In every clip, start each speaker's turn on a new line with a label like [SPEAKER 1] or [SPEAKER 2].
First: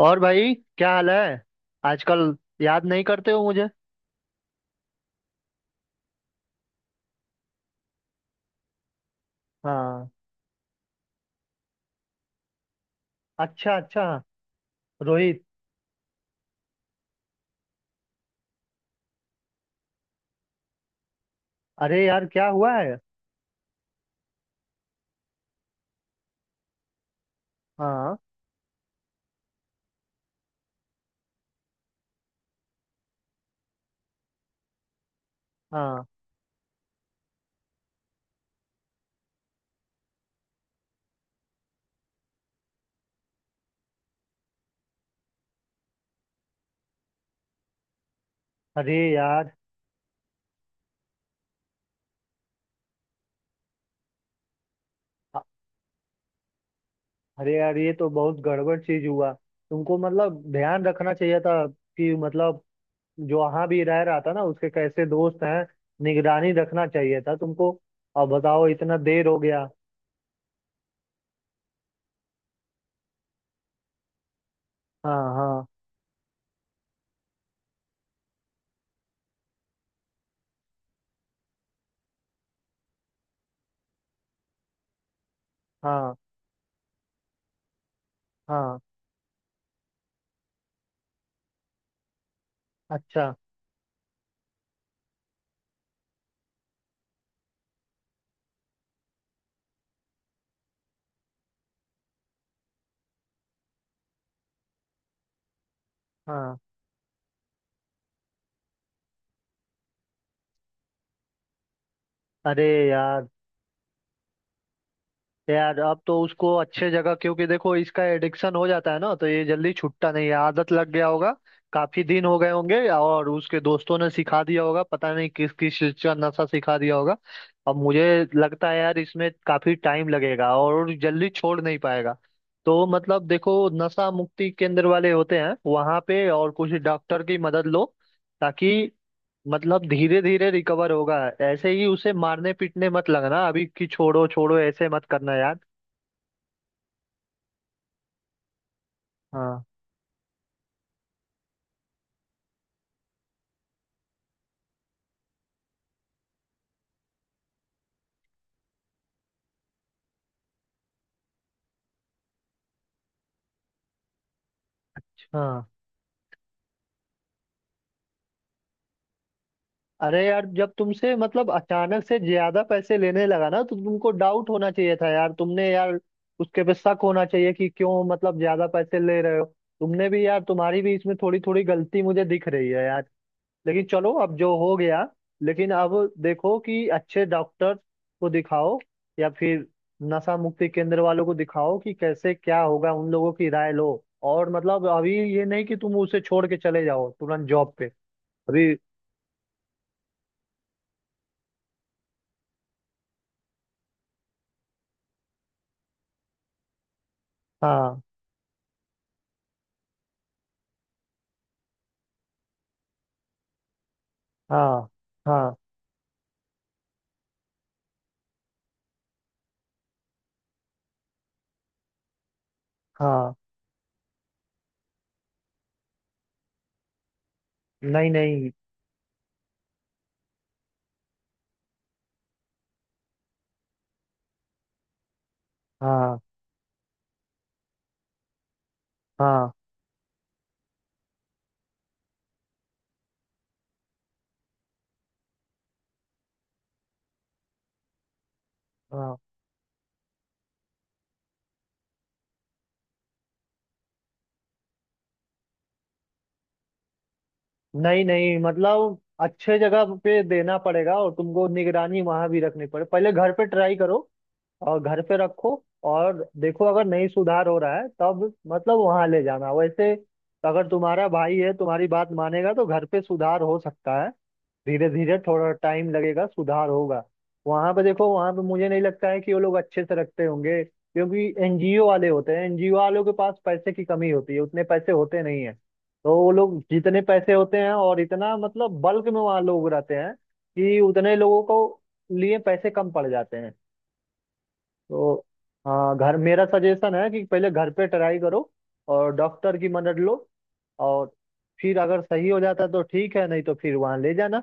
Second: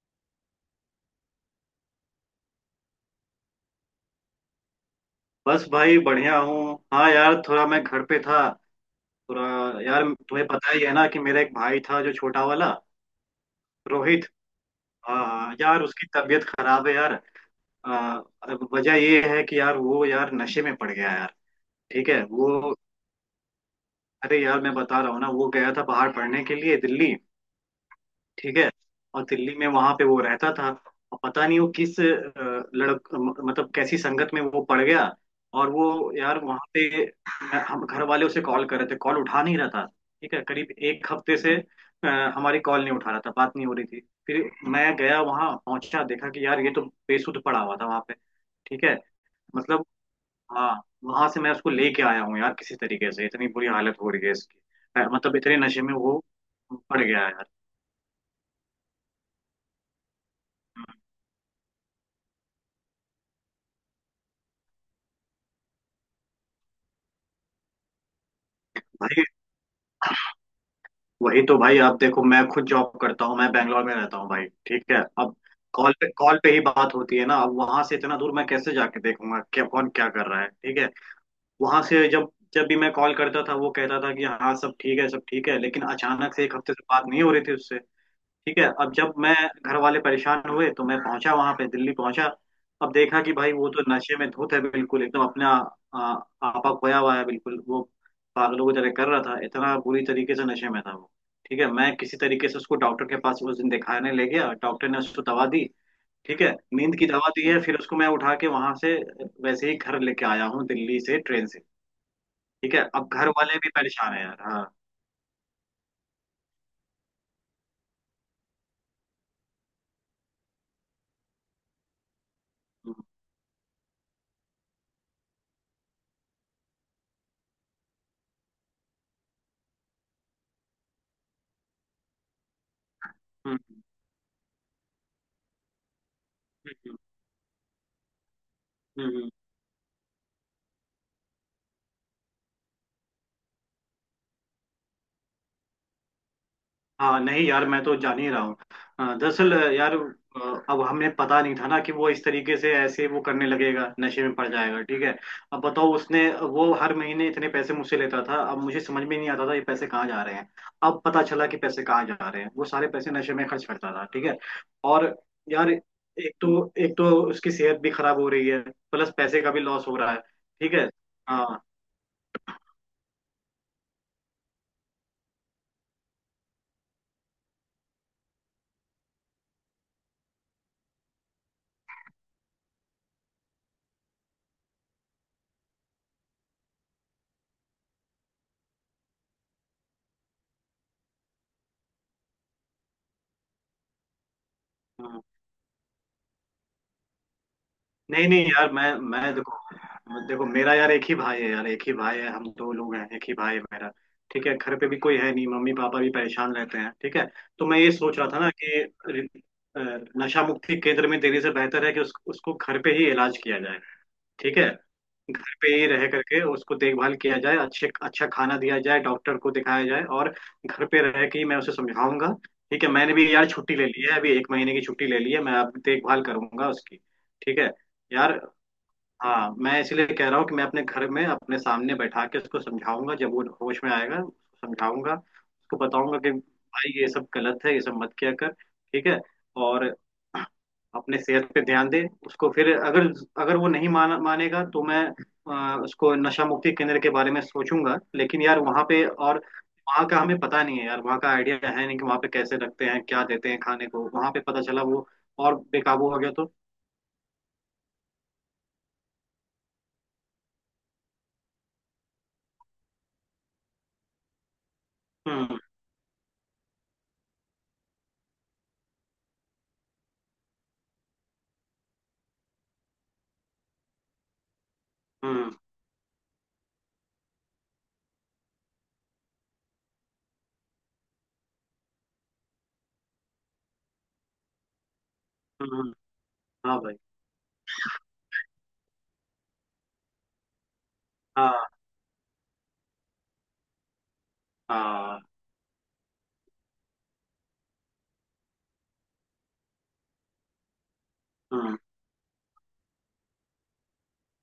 [SPEAKER 1] और भाई क्या हाल है आजकल? याद नहीं करते हो मुझे?
[SPEAKER 2] बस भाई बढ़िया हूँ। हाँ यार, थोड़ा मैं घर पे था। थोड़ा यार,
[SPEAKER 1] हाँ।
[SPEAKER 2] तुम्हें पता ही है ना कि मेरा एक भाई था, जो छोटा वाला,
[SPEAKER 1] अच्छा अच्छा।
[SPEAKER 2] रोहित।
[SPEAKER 1] रोहित।
[SPEAKER 2] यार, उसकी तबीयत खराब है यार। आ, अब वजह ये है कि यार वो यार नशे में पड़ गया यार।
[SPEAKER 1] अरे
[SPEAKER 2] ठीक है।
[SPEAKER 1] यार क्या हुआ
[SPEAKER 2] वो
[SPEAKER 1] है?
[SPEAKER 2] अरे यार, मैं बता रहा हूँ ना, वो गया था बाहर पढ़ने के लिए दिल्ली।
[SPEAKER 1] हाँ।
[SPEAKER 2] ठीक है। और दिल्ली में वहां पे वो रहता था। और पता नहीं वो किस मतलब कैसी संगत में वो पड़ गया। और
[SPEAKER 1] हाँ।
[SPEAKER 2] वो यार वहां पे हम घर वाले उसे कॉल कर रहे थे, कॉल उठा नहीं रहा था। ठीक है, करीब एक हफ्ते से अ, हमारी कॉल नहीं उठा रहा था, बात नहीं हो रही थी। फिर मैं गया वहां, पहुंचा, देखा कि यार ये तो बेसुध पड़ा हुआ था वहां पे। ठीक है।
[SPEAKER 1] अरे यार।
[SPEAKER 2] मतलब, हाँ। वहां से मैं उसको लेके आया हूँ यार, किसी तरीके से, इतनी बुरी हालत हो रही है इसकी। मतलब
[SPEAKER 1] अ-
[SPEAKER 2] इतने नशे में वो पड़ गया है यार।
[SPEAKER 1] अरे यार ये तो बहुत गड़बड़ चीज हुआ। तुमको मतलब ध्यान रखना चाहिए था कि मतलब जो वहाँ भी रह रहा था ना, उसके कैसे दोस्त हैं। निगरानी रखना चाहिए था तुमको। अब बताओ इतना
[SPEAKER 2] भाई,
[SPEAKER 1] देर हो गया।
[SPEAKER 2] वही तो भाई, आप देखो, मैं खुद जॉब करता हूँ, मैं बैंगलोर में रहता हूँ भाई। ठीक है।
[SPEAKER 1] हाँ
[SPEAKER 2] अब
[SPEAKER 1] हाँ।
[SPEAKER 2] कॉल पे ही बात होती है ना। अब वहां से इतना दूर मैं कैसे जाके देखूंगा क्या कौन क्या कर रहा है। ठीक है। वहां से जब जब भी मैं कॉल करता था, वो कहता था कि हाँ सब ठीक है, सब ठीक है, लेकिन
[SPEAKER 1] हाँ
[SPEAKER 2] अचानक से एक हफ्ते से बात नहीं हो रही थी उससे। ठीक है।
[SPEAKER 1] हाँ।
[SPEAKER 2] अब जब मैं घर वाले परेशान हुए तो मैं पहुंचा वहां पे, दिल्ली पहुंचा। अब देखा कि
[SPEAKER 1] अच्छा।
[SPEAKER 2] भाई वो तो नशे में धुत है, बिल्कुल एकदम अपना आ, आपा खोया हुआ है बिल्कुल। वो पागलों की तरह कर रहा था, इतना बुरी तरीके से नशे में था वो। ठीक है, मैं किसी तरीके से उसको डॉक्टर के पास उस दिन दिखाने ले गया, डॉक्टर ने उसको दवा दी। ठीक है,
[SPEAKER 1] हाँ।
[SPEAKER 2] नींद की दवा दी है, फिर उसको मैं उठा के वहां से वैसे ही घर लेके आया हूँ दिल्ली से, ट्रेन से।
[SPEAKER 1] अरे
[SPEAKER 2] ठीक है, अब
[SPEAKER 1] यार।
[SPEAKER 2] घर वाले भी परेशान है यार। हाँ।
[SPEAKER 1] यार अब तो उसको अच्छे जगह, क्योंकि देखो इसका एडिक्शन हो जाता है ना तो ये जल्दी छूटता नहीं है। आदत लग गया होगा। काफी दिन हो गए होंगे
[SPEAKER 2] हम्म।
[SPEAKER 1] और उसके दोस्तों ने सिखा दिया होगा, पता नहीं किस किस चीज का नशा सिखा दिया होगा। अब मुझे लगता है यार इसमें काफी टाइम लगेगा और जल्दी छोड़ नहीं पाएगा। तो मतलब देखो,
[SPEAKER 2] हम्म।
[SPEAKER 1] नशा मुक्ति केंद्र वाले होते हैं वहां पे, और कुछ
[SPEAKER 2] हम्म।
[SPEAKER 1] डॉक्टर की मदद लो ताकि
[SPEAKER 2] हम्म, हम्म।
[SPEAKER 1] मतलब धीरे धीरे रिकवर होगा। ऐसे ही उसे मारने पीटने मत लगना अभी कि छोड़ो छोड़ो ऐसे मत करना यार।
[SPEAKER 2] हाँ, नहीं यार, मैं तो जान ही रहा हूँ। दरअसल
[SPEAKER 1] हाँ
[SPEAKER 2] यार अब हमें पता नहीं था ना कि वो इस तरीके से ऐसे वो करने लगेगा, नशे में पड़ जाएगा। ठीक है। अब बताओ, उसने वो हर महीने इतने पैसे मुझसे लेता था, अब मुझे समझ में नहीं आता था ये पैसे कहाँ जा रहे हैं। अब पता चला कि पैसे कहाँ जा रहे हैं, वो सारे पैसे नशे में खर्च करता था। ठीक है। और
[SPEAKER 1] हाँ।
[SPEAKER 2] यार एक तो उसकी सेहत भी खराब हो रही है, प्लस पैसे का भी लॉस हो रहा है।
[SPEAKER 1] अरे यार जब
[SPEAKER 2] ठीक है।
[SPEAKER 1] तुमसे मतलब
[SPEAKER 2] हाँ।
[SPEAKER 1] अचानक से ज्यादा पैसे लेने लगा ना तो तुमको डाउट होना चाहिए था यार, तुमने यार उसके पे शक होना चाहिए कि क्यों मतलब ज्यादा पैसे ले रहे हो। तुमने भी यार, तुम्हारी भी इसमें थोड़ी थोड़ी गलती मुझे दिख रही है यार। लेकिन चलो अब जो हो गया, लेकिन अब देखो कि अच्छे डॉक्टर को दिखाओ या फिर नशा मुक्ति केंद्र वालों को दिखाओ कि कैसे क्या होगा, उन लोगों की राय लो। और मतलब अभी
[SPEAKER 2] हाँ।
[SPEAKER 1] ये नहीं कि तुम उसे छोड़ के चले जाओ तुरंत जॉब पे।
[SPEAKER 2] नहीं नहीं
[SPEAKER 1] अभी।
[SPEAKER 2] यार, मैं, देखो, मेरा यार एक ही भाई है यार, एक ही भाई है, हम दो लोग हैं, एक ही भाई है मेरा। ठीक है, घर पे भी कोई है नहीं, मम्मी पापा भी परेशान रहते हैं। ठीक है, तो मैं ये
[SPEAKER 1] हाँ
[SPEAKER 2] सोच रहा था ना कि रि- अ, नशा मुक्ति केंद्र में देने से बेहतर है कि उसको घर पे ही इलाज किया जाए। ठीक है,
[SPEAKER 1] हाँ।
[SPEAKER 2] घर
[SPEAKER 1] हाँ
[SPEAKER 2] पे ही रह करके उसको देखभाल किया जाए, अच्छे अच्छा खाना दिया जाए, डॉक्टर को दिखाया जाए, और घर पे रह के ही मैं उसे समझाऊंगा। ठीक है, मैंने भी
[SPEAKER 1] हाँ।
[SPEAKER 2] यार छुट्टी ले ली है, अभी एक महीने की छुट्टी ले ली है, मैं अब देखभाल करूंगा उसकी। ठीक है
[SPEAKER 1] नहीं
[SPEAKER 2] यार।
[SPEAKER 1] नहीं।
[SPEAKER 2] हाँ, मैं इसलिए कह रहा हूँ कि मैं अपने घर में अपने सामने बैठा के उसको समझाऊंगा, जब वो होश में आएगा उसको समझाऊंगा, उसको बताऊंगा
[SPEAKER 1] हाँ
[SPEAKER 2] कि भाई ये सब गलत है, ये सब मत किया कर। ठीक है,
[SPEAKER 1] हाँ
[SPEAKER 2] और अपने सेहत पे ध्यान दे उसको। फिर अगर अगर वो नहीं मानेगा तो मैं उसको नशा मुक्ति केंद्र के बारे में सोचूंगा, लेकिन यार वहाँ पे
[SPEAKER 1] हाँ।
[SPEAKER 2] और वहाँ का हमें पता नहीं है यार, वहाँ का आइडिया है नहीं कि वहाँ पे कैसे रखते हैं, क्या देते हैं खाने को, वहाँ पे पता चला वो और बेकाबू हो गया तो।
[SPEAKER 1] नहीं नहीं, मतलब अच्छे जगह पे देना पड़ेगा और तुमको निगरानी वहां भी रखनी पड़े। पहले घर पे ट्राई करो और घर पे रखो।
[SPEAKER 2] हम्म।
[SPEAKER 1] और देखो अगर नहीं सुधार हो रहा है तब मतलब वहां ले जाना। वैसे अगर तुम्हारा भाई है तुम्हारी बात मानेगा तो घर पे सुधार हो सकता है। धीरे धीरे थोड़ा
[SPEAKER 2] हम्म।
[SPEAKER 1] टाइम लगेगा सुधार होगा। वहां पे देखो, वहां पे मुझे नहीं लगता है कि वो लोग अच्छे से रखते होंगे क्योंकि एनजीओ वाले होते हैं। एनजीओ वालों के पास पैसे की कमी होती है, उतने पैसे होते नहीं है।
[SPEAKER 2] हम्म।
[SPEAKER 1] तो वो लोग
[SPEAKER 2] हाँ भाई।
[SPEAKER 1] जितने पैसे होते हैं और इतना मतलब बल्क में वहाँ लोग रहते हैं कि उतने लोगों
[SPEAKER 2] हाँ
[SPEAKER 1] को लिए पैसे कम पड़ जाते हैं। तो
[SPEAKER 2] हाँ।
[SPEAKER 1] हाँ, घर मेरा सजेशन है कि पहले घर पे ट्राई करो और डॉक्टर की मदद लो। और
[SPEAKER 2] हाँ।
[SPEAKER 1] फिर अगर सही हो जाता तो ठीक है नहीं तो फिर वहां ले जाना।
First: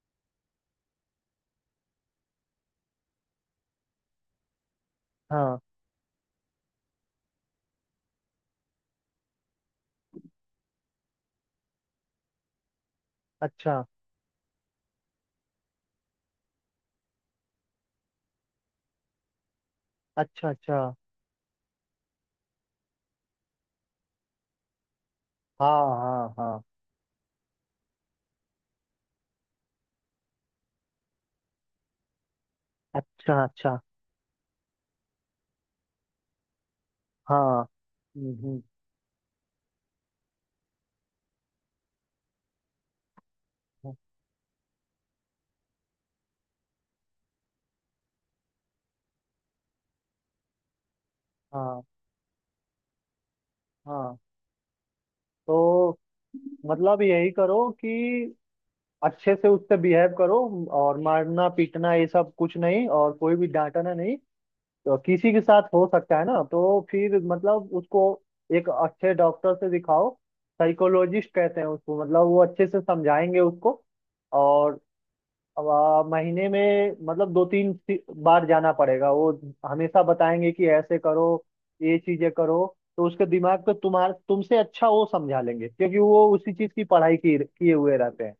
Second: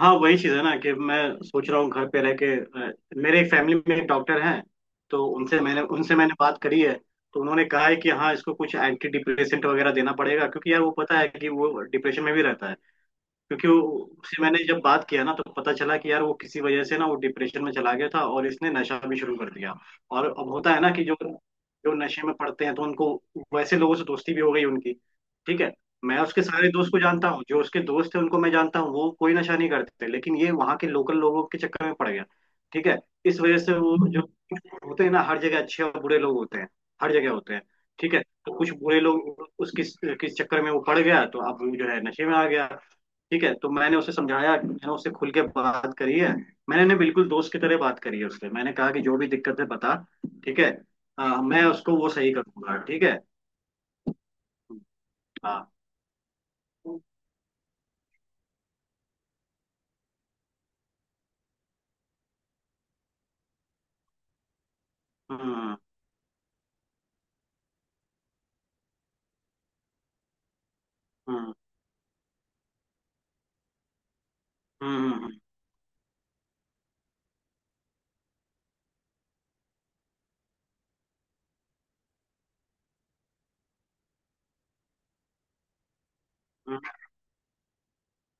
[SPEAKER 2] हाँ, वही चीज़ है ना कि मैं सोच रहा हूँ घर पे रह के, अ, मेरे एक फैमिली में एक डॉक्टर हैं, तो
[SPEAKER 1] हाँ।
[SPEAKER 2] उनसे मैंने बात करी है। तो उन्होंने कहा है कि हाँ, इसको कुछ एंटी डिप्रेसेंट वगैरह देना पड़ेगा, क्योंकि यार वो पता है कि वो डिप्रेशन में भी रहता है। क्योंकि वो,
[SPEAKER 1] अच्छा
[SPEAKER 2] उससे मैंने जब बात किया ना, तो पता चला कि यार वो किसी वजह से ना वो डिप्रेशन में चला गया था, और इसने नशा भी शुरू कर दिया। और
[SPEAKER 1] अच्छा।
[SPEAKER 2] अब होता
[SPEAKER 1] अच्छा।
[SPEAKER 2] है ना कि जो जो नशे में पड़ते हैं, तो उनको वैसे लोगों से दोस्ती भी हो गई उनकी। ठीक है,
[SPEAKER 1] हाँ
[SPEAKER 2] मैं
[SPEAKER 1] हाँ
[SPEAKER 2] उसके
[SPEAKER 1] हाँ।
[SPEAKER 2] सारे दोस्त को जानता हूँ, जो उसके दोस्त थे उनको मैं जानता हूँ, वो कोई नशा नहीं करते, लेकिन ये वहाँ के लोकल लोगों के चक्कर में पड़ गया। ठीक है, इस
[SPEAKER 1] अच्छा
[SPEAKER 2] वजह से
[SPEAKER 1] अच्छा।
[SPEAKER 2] वो जो होते हैं ना, हर जगह अच्छे और बुरे लोग होते हैं, हर जगह होते
[SPEAKER 1] हाँ।
[SPEAKER 2] हैं। ठीक है,
[SPEAKER 1] हम्म,
[SPEAKER 2] तो
[SPEAKER 1] हम्म,
[SPEAKER 2] कुछ बुरे लोग उसके किस चक्कर में वो पड़ गया, तो अब वो जो है नशे में आ गया। ठीक है, तो
[SPEAKER 1] हम्म।
[SPEAKER 2] मैंने उसे समझाया, मैंने उससे खुल के बात करी है, मैंने ने बिल्कुल दोस्त की तरह बात करी है उससे, मैंने कहा कि जो भी दिक्कत है बता। ठीक है। हाँ, मैं
[SPEAKER 1] हाँ
[SPEAKER 2] उसको वो सही कर दूंगा। ठीक है।
[SPEAKER 1] हाँ।
[SPEAKER 2] हाँ।
[SPEAKER 1] तो
[SPEAKER 2] हम्म।
[SPEAKER 1] मतलब यही करो कि अच्छे से उससे बिहेव करो और मारना पीटना ये सब कुछ नहीं और कोई भी डांटना नहीं। तो किसी के साथ
[SPEAKER 2] हम्म।
[SPEAKER 1] हो सकता है ना, तो फिर मतलब उसको एक अच्छे डॉक्टर से दिखाओ। साइकोलॉजिस्ट
[SPEAKER 2] हम्म।
[SPEAKER 1] कहते हैं उसको, मतलब वो अच्छे से समझाएंगे उसको। और
[SPEAKER 2] हम्म, हम्म,
[SPEAKER 1] अब महीने में मतलब दो तीन बार जाना पड़ेगा। वो हमेशा बताएंगे कि ऐसे करो, ये चीजें करो। तो उसके दिमाग को तुम्हारे तुमसे अच्छा वो समझा लेंगे क्योंकि वो उसी चीज
[SPEAKER 2] हम्म।
[SPEAKER 1] की पढ़ाई की किए हुए रहते हैं।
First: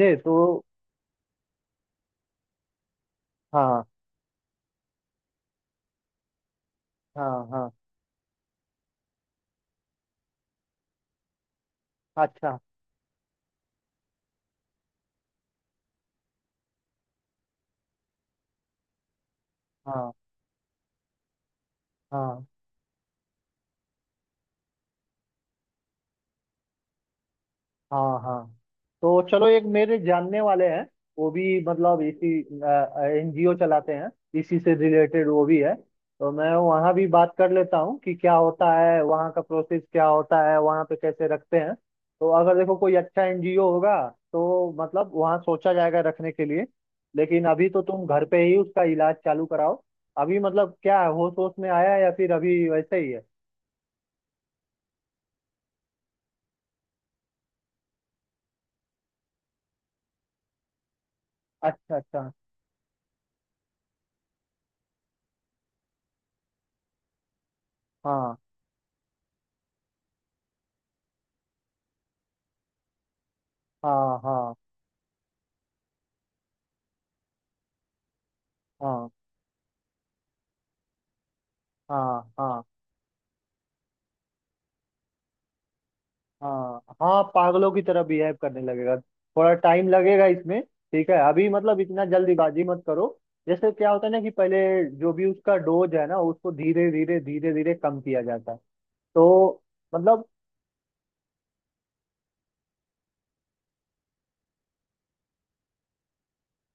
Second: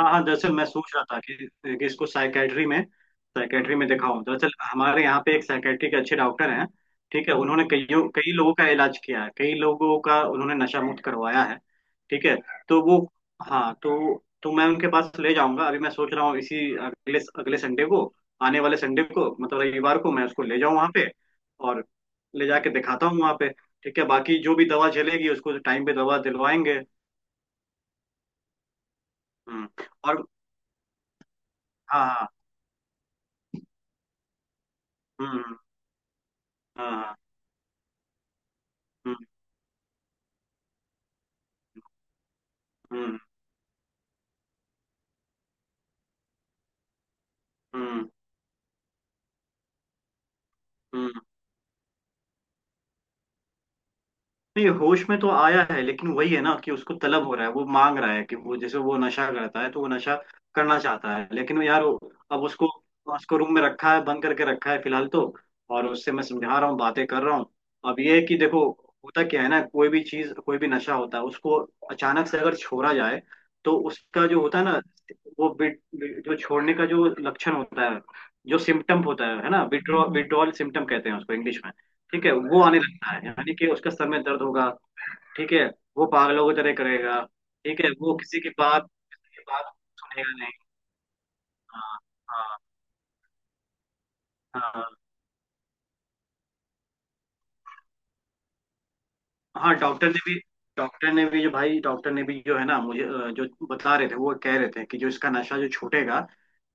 [SPEAKER 2] हाँ हाँ, दरअसल
[SPEAKER 1] तो
[SPEAKER 2] मैं सोच रहा था कि इसको साइकेट्री
[SPEAKER 1] हाँ
[SPEAKER 2] में दिखाऊं। दरअसल हमारे यहाँ पे एक साइकेट्री के अच्छे डॉक्टर हैं। ठीक है,
[SPEAKER 1] हाँ
[SPEAKER 2] उन्होंने
[SPEAKER 1] हाँ।
[SPEAKER 2] कईयों कई लोगों का इलाज किया है, कई लोगों का उन्होंने नशा मुक्त करवाया है। ठीक है,
[SPEAKER 1] अच्छा।
[SPEAKER 2] तो वो, हाँ, तो मैं उनके पास ले जाऊंगा। अभी मैं सोच रहा हूँ इसी अगले अगले संडे को, आने वाले संडे को, मतलब रविवार को
[SPEAKER 1] हाँ
[SPEAKER 2] मैं उसको ले जाऊँ वहाँ पे, और
[SPEAKER 1] हाँ
[SPEAKER 2] ले जाके दिखाता हूँ वहाँ पे। ठीक है, बाकी जो भी दवा चलेगी उसको टाइम पे दवा दिलवाएंगे।
[SPEAKER 1] हाँ हाँ। तो चलो, एक
[SPEAKER 2] हम्म।
[SPEAKER 1] मेरे
[SPEAKER 2] और,
[SPEAKER 1] जानने वाले हैं। वो भी मतलब
[SPEAKER 2] हाँ। हाँ।
[SPEAKER 1] इसी एनजीओ चलाते हैं, इसी से रिलेटेड
[SPEAKER 2] हम्म।
[SPEAKER 1] वो भी है। तो मैं
[SPEAKER 2] हाँ।
[SPEAKER 1] वहाँ भी
[SPEAKER 2] हाँ।
[SPEAKER 1] बात कर लेता हूँ कि क्या होता है
[SPEAKER 2] हम्म।
[SPEAKER 1] वहाँ का प्रोसेस, क्या होता है वहाँ पे कैसे रखते हैं। तो अगर देखो कोई
[SPEAKER 2] हम्म।
[SPEAKER 1] अच्छा एनजीओ होगा तो मतलब वहाँ सोचा जाएगा रखने के लिए। लेकिन अभी तो तुम
[SPEAKER 2] हम्म।
[SPEAKER 1] घर पे ही उसका इलाज चालू कराओ। अभी मतलब क्या है,
[SPEAKER 2] हम्म।
[SPEAKER 1] होश होश में आया है या फिर अभी वैसे ही है?
[SPEAKER 2] नहीं, होश में तो आया है, लेकिन वही है ना कि उसको तलब हो रहा है, वो मांग रहा है कि वो जैसे वो नशा करता है, तो वो नशा करना चाहता है। लेकिन
[SPEAKER 1] अच्छा अच्छा।
[SPEAKER 2] अब उसको उसको रूम में रखा है, बंद करके रखा है फिलहाल तो। और उससे मैं समझा रहा हूँ, बातें कर रहा हूँ। अब ये है
[SPEAKER 1] हाँ
[SPEAKER 2] कि देखो, होता क्या है ना, कोई भी चीज, कोई भी नशा होता है उसको, अचानक से अगर छोड़ा जाए, तो
[SPEAKER 1] हाँ
[SPEAKER 2] उसका जो
[SPEAKER 1] हाँ।
[SPEAKER 2] होता है ना, वो बिट जो छोड़ने का जो लक्षण होता है, जो सिम्टम
[SPEAKER 1] हाँ
[SPEAKER 2] होता है ना, विड्रॉल सिम्टम कहते हैं उसको इंग्लिश में। ठीक
[SPEAKER 1] हाँ
[SPEAKER 2] है,
[SPEAKER 1] हाँ
[SPEAKER 2] वो आने लगता है, यानी कि उसका सर में दर्द होगा। ठीक है, वो पागलों की तरह
[SPEAKER 1] हाँ।
[SPEAKER 2] करेगा।
[SPEAKER 1] हाँ, पागलों
[SPEAKER 2] ठीक
[SPEAKER 1] की
[SPEAKER 2] है,
[SPEAKER 1] तरह
[SPEAKER 2] वो
[SPEAKER 1] बिहेव करने लगेगा,
[SPEAKER 2] किसी की
[SPEAKER 1] थोड़ा
[SPEAKER 2] बात
[SPEAKER 1] टाइम लगेगा
[SPEAKER 2] सुनेगा
[SPEAKER 1] इसमें।
[SPEAKER 2] नहीं।
[SPEAKER 1] ठीक है अभी मतलब
[SPEAKER 2] हाँ।
[SPEAKER 1] इतना
[SPEAKER 2] हाँ।
[SPEAKER 1] जल्दीबाजी मत करो। जैसे क्या होता है ना कि पहले
[SPEAKER 2] हाँ।
[SPEAKER 1] जो भी उसका डोज है ना उसको धीरे धीरे धीरे धीरे कम किया जाता है। तो
[SPEAKER 2] हाँ,
[SPEAKER 1] मतलब।
[SPEAKER 2] डॉक्टर ने भी जो है ना, मुझे जो बता रहे थे, वो कह रहे थे कि जो इसका नशा जो छूटेगा,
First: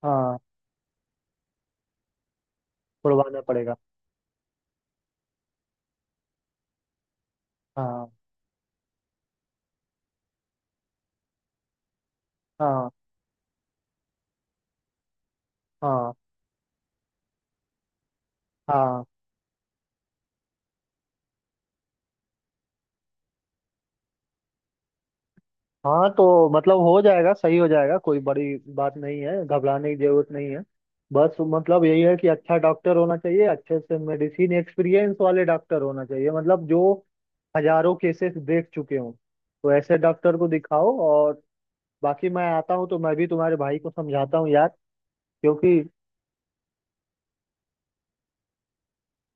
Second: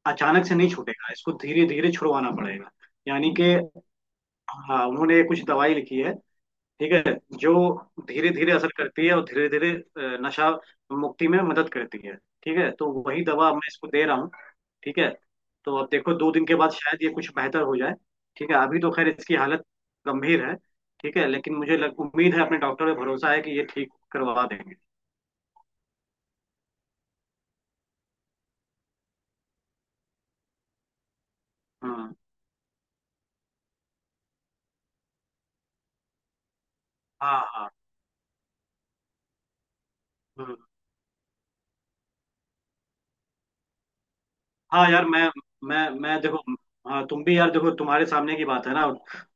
[SPEAKER 1] हाँ।
[SPEAKER 2] अचानक से नहीं छूटेगा, इसको धीरे धीरे छुड़वाना पड़ेगा। यानी
[SPEAKER 1] छुड़वाना
[SPEAKER 2] कि,
[SPEAKER 1] पड़ेगा।
[SPEAKER 2] हाँ, उन्होंने कुछ दवाई लिखी है। ठीक है, जो
[SPEAKER 1] हाँ
[SPEAKER 2] धीरे धीरे असर करती है और धीरे धीरे नशा मुक्ति में मदद करती है। ठीक है,
[SPEAKER 1] हाँ।
[SPEAKER 2] तो वही दवा मैं इसको दे रहा हूँ। ठीक है, तो अब
[SPEAKER 1] हाँ
[SPEAKER 2] देखो दो दिन के बाद शायद ये कुछ बेहतर हो जाए। ठीक है, अभी तो
[SPEAKER 1] हाँ।
[SPEAKER 2] खैर इसकी हालत गंभीर है। ठीक है, लेकिन मुझे उम्मीद है, अपने डॉक्टर पे भरोसा है कि ये ठीक करवा देंगे।
[SPEAKER 1] हाँ। तो मतलब हो जाएगा, सही हो जाएगा, कोई बड़ी बात नहीं है, घबराने की जरूरत नहीं है। बस मतलब यही
[SPEAKER 2] हम्म।
[SPEAKER 1] है कि अच्छा डॉक्टर होना चाहिए, अच्छे से मेडिसिन एक्सपीरियंस वाले डॉक्टर होना चाहिए, मतलब जो
[SPEAKER 2] हाँ। हाँ।
[SPEAKER 1] हजारों केसेस देख चुके हूँ। तो ऐसे डॉक्टर को
[SPEAKER 2] हम्म।
[SPEAKER 1] दिखाओ। और बाकी मैं आता हूँ तो मैं भी तुम्हारे भाई को समझाता हूँ यार,
[SPEAKER 2] हाँ यार, मैं,
[SPEAKER 1] क्योंकि।
[SPEAKER 2] मैं देखो, हाँ तुम भी यार देखो, तुम्हारे सामने की बात है ना,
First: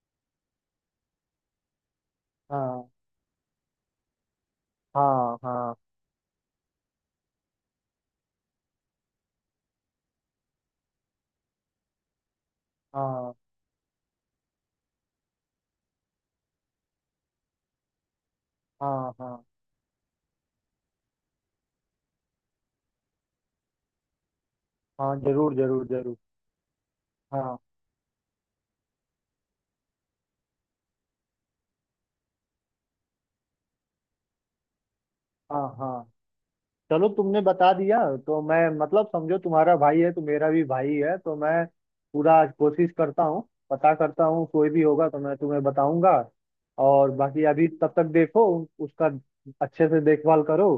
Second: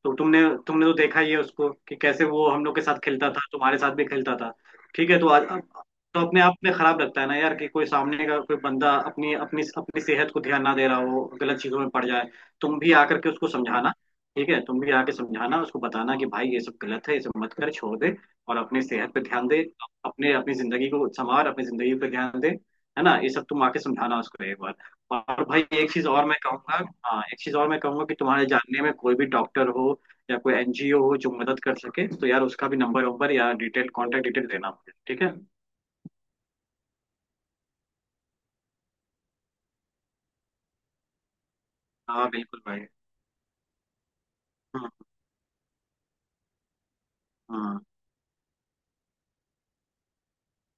[SPEAKER 2] तो तुमने तुमने तो देखा ही है उसको, कि कैसे वो हम लोग के
[SPEAKER 1] हाँ
[SPEAKER 2] साथ खेलता था, तुम्हारे साथ भी खेलता था। ठीक है, तो
[SPEAKER 1] हाँ।
[SPEAKER 2] आज
[SPEAKER 1] हाँ
[SPEAKER 2] तो अपने आप में खराब लगता है ना यार कि कोई सामने का कोई बंदा अपनी अपनी अपनी सेहत को ध्यान ना दे रहा हो, गलत चीजों में पड़ जाए। तुम भी आकर के
[SPEAKER 1] हाँ।
[SPEAKER 2] उसको समझाना। ठीक है, तुम भी आके समझाना, उसको बताना कि भाई ये सब गलत है, ये सब मत कर, छोड़ दे, और अपनी
[SPEAKER 1] हाँ
[SPEAKER 2] सेहत पे
[SPEAKER 1] हाँ।
[SPEAKER 2] ध्यान दे, अपने अपनी जिंदगी को संवार, अपनी जिंदगी पे ध्यान दे, है ना, ये सब तुम आके समझाना उसको एक
[SPEAKER 1] हाँ
[SPEAKER 2] बार। और
[SPEAKER 1] जरूर
[SPEAKER 2] भाई
[SPEAKER 1] जरूर
[SPEAKER 2] एक चीज
[SPEAKER 1] जरूर।
[SPEAKER 2] और मैं कहूंगा, हाँ, एक चीज
[SPEAKER 1] हाँ
[SPEAKER 2] और मैं कहूंगा, कि तुम्हारे जानने में कोई भी डॉक्टर हो या कोई एनजीओ हो जो मदद कर सके, तो यार उसका भी नंबर वंबर या डिटेल, कांटेक्ट डिटेल देना मुझे। ठीक है।
[SPEAKER 1] हाँ हाँ। चलो तुमने बता दिया, तो मैं मतलब समझो तुम्हारा भाई है तो मेरा भी भाई है। तो मैं
[SPEAKER 2] हाँ,
[SPEAKER 1] पूरा
[SPEAKER 2] बिल्कुल भाई।
[SPEAKER 1] कोशिश करता हूँ। पता करता हूँ कोई भी
[SPEAKER 2] हम्म।
[SPEAKER 1] होगा तो मैं तुम्हें बताऊंगा। और बाकी अभी
[SPEAKER 2] हम्म।
[SPEAKER 1] तब तक देखो उसका अच्छे से देखभाल करो।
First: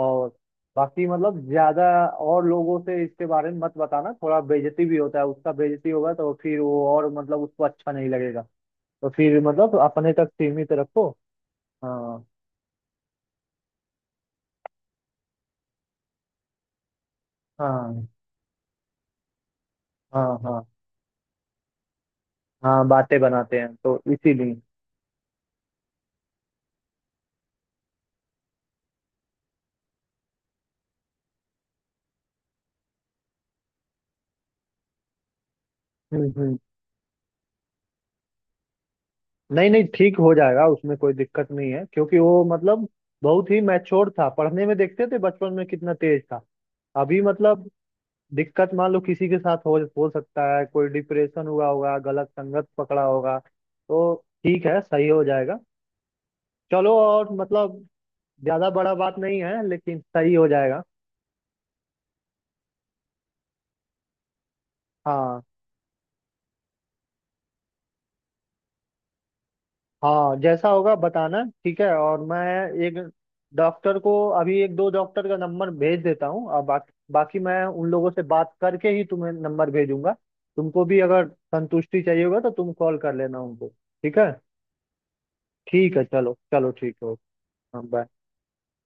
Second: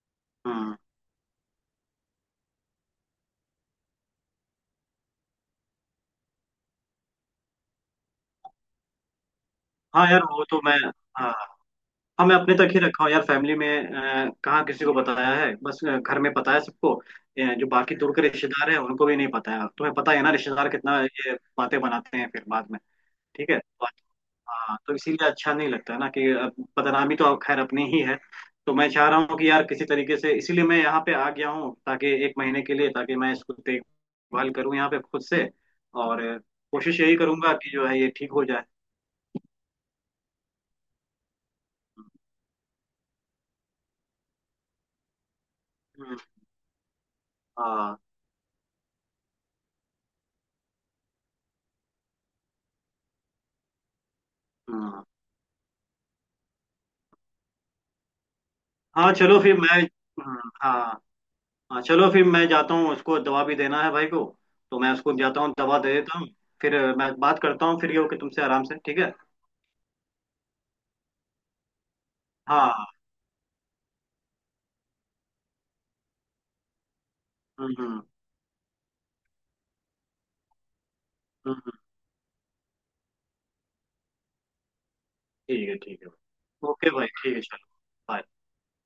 [SPEAKER 1] और
[SPEAKER 2] हम्म।
[SPEAKER 1] बाकी मतलब ज्यादा और लोगों से इसके बारे में मत बताना। थोड़ा बेइज्जती भी होता है उसका, बेइज्जती होगा तो फिर वो और मतलब उसको अच्छा नहीं लगेगा। तो फिर मतलब
[SPEAKER 2] हाँ
[SPEAKER 1] अपने
[SPEAKER 2] यार,
[SPEAKER 1] तक
[SPEAKER 2] वो तो
[SPEAKER 1] सीमित
[SPEAKER 2] मैं
[SPEAKER 1] रखो।
[SPEAKER 2] हाँ।
[SPEAKER 1] हाँ।
[SPEAKER 2] हाँ, मैं अपने तक ही रखा हूँ यार, फैमिली में, कहाँ किसी को बताया है, बस घर में पता है सबको। जो बाकी
[SPEAKER 1] हाँ।
[SPEAKER 2] दूर के रिश्तेदार हैं उनको भी नहीं पता है, तुम्हें पता है
[SPEAKER 1] हाँ।
[SPEAKER 2] ना
[SPEAKER 1] हाँ।
[SPEAKER 2] रिश्तेदार कितना ये बातें बनाते हैं फिर बाद में।
[SPEAKER 1] हाँ बातें
[SPEAKER 2] ठीक है।
[SPEAKER 1] बनाते हैं, तो इसीलिए।
[SPEAKER 2] हाँ, तो इसीलिए अच्छा नहीं लगता है ना, कि अब बदनामी तो अब खैर अपनी ही है। तो मैं चाह रहा हूँ कि यार किसी तरीके से, इसीलिए मैं यहाँ पे आ गया हूँ, ताकि एक महीने के लिए, ताकि मैं इसको देखभाल करूँ यहाँ पे खुद से, और
[SPEAKER 1] हम्म।
[SPEAKER 2] कोशिश यही करूंगा कि जो है ये ठीक हो जाए।
[SPEAKER 1] नहीं नहीं, ठीक हो जाएगा, उसमें कोई दिक्कत नहीं है क्योंकि वो मतलब बहुत ही मैच्योर था, पढ़ने में देखते थे बचपन में कितना
[SPEAKER 2] हम्म,
[SPEAKER 1] तेज था। अभी मतलब
[SPEAKER 2] हाँ।
[SPEAKER 1] दिक्कत मान लो किसी के साथ हो सकता है कोई डिप्रेशन हुआ होगा, गलत संगत पकड़ा होगा तो ठीक है,
[SPEAKER 2] हम्म।
[SPEAKER 1] सही हो जाएगा। चलो, और मतलब ज्यादा बड़ा
[SPEAKER 2] हाँ
[SPEAKER 1] बात
[SPEAKER 2] चलो,
[SPEAKER 1] नहीं
[SPEAKER 2] फिर
[SPEAKER 1] है,
[SPEAKER 2] मैं
[SPEAKER 1] लेकिन सही हो जाएगा।
[SPEAKER 2] हाँ। हाँ चलो, फिर मैं जाता हूँ, उसको दवा भी देना है भाई को, तो मैं उसको
[SPEAKER 1] हाँ
[SPEAKER 2] जाता हूँ दवा दे देता हूँ, फिर मैं बात करता हूँ, फिर ये हो कि तुमसे आराम से। ठीक है।
[SPEAKER 1] हाँ। जैसा होगा बताना ठीक है। और मैं
[SPEAKER 2] हाँ।
[SPEAKER 1] एक डॉक्टर को, अभी एक दो डॉक्टर का नंबर भेज देता हूँ और बाकी बाकी मैं
[SPEAKER 2] हम्म।
[SPEAKER 1] उन
[SPEAKER 2] हम्म।
[SPEAKER 1] लोगों से बात करके ही तुम्हें नंबर भेजूंगा। तुमको भी अगर
[SPEAKER 2] हम्म,
[SPEAKER 1] संतुष्टि चाहिए होगा तो तुम कॉल कर लेना उनको। ठीक है
[SPEAKER 2] ठीक है,
[SPEAKER 1] ठीक है,
[SPEAKER 2] ठीक
[SPEAKER 1] चलो
[SPEAKER 2] है,
[SPEAKER 1] चलो,
[SPEAKER 2] ओके
[SPEAKER 1] ठीक
[SPEAKER 2] भाई,
[SPEAKER 1] है ओके,
[SPEAKER 2] ठीक है, चलो,
[SPEAKER 1] हाँ बाय।
[SPEAKER 2] बाय।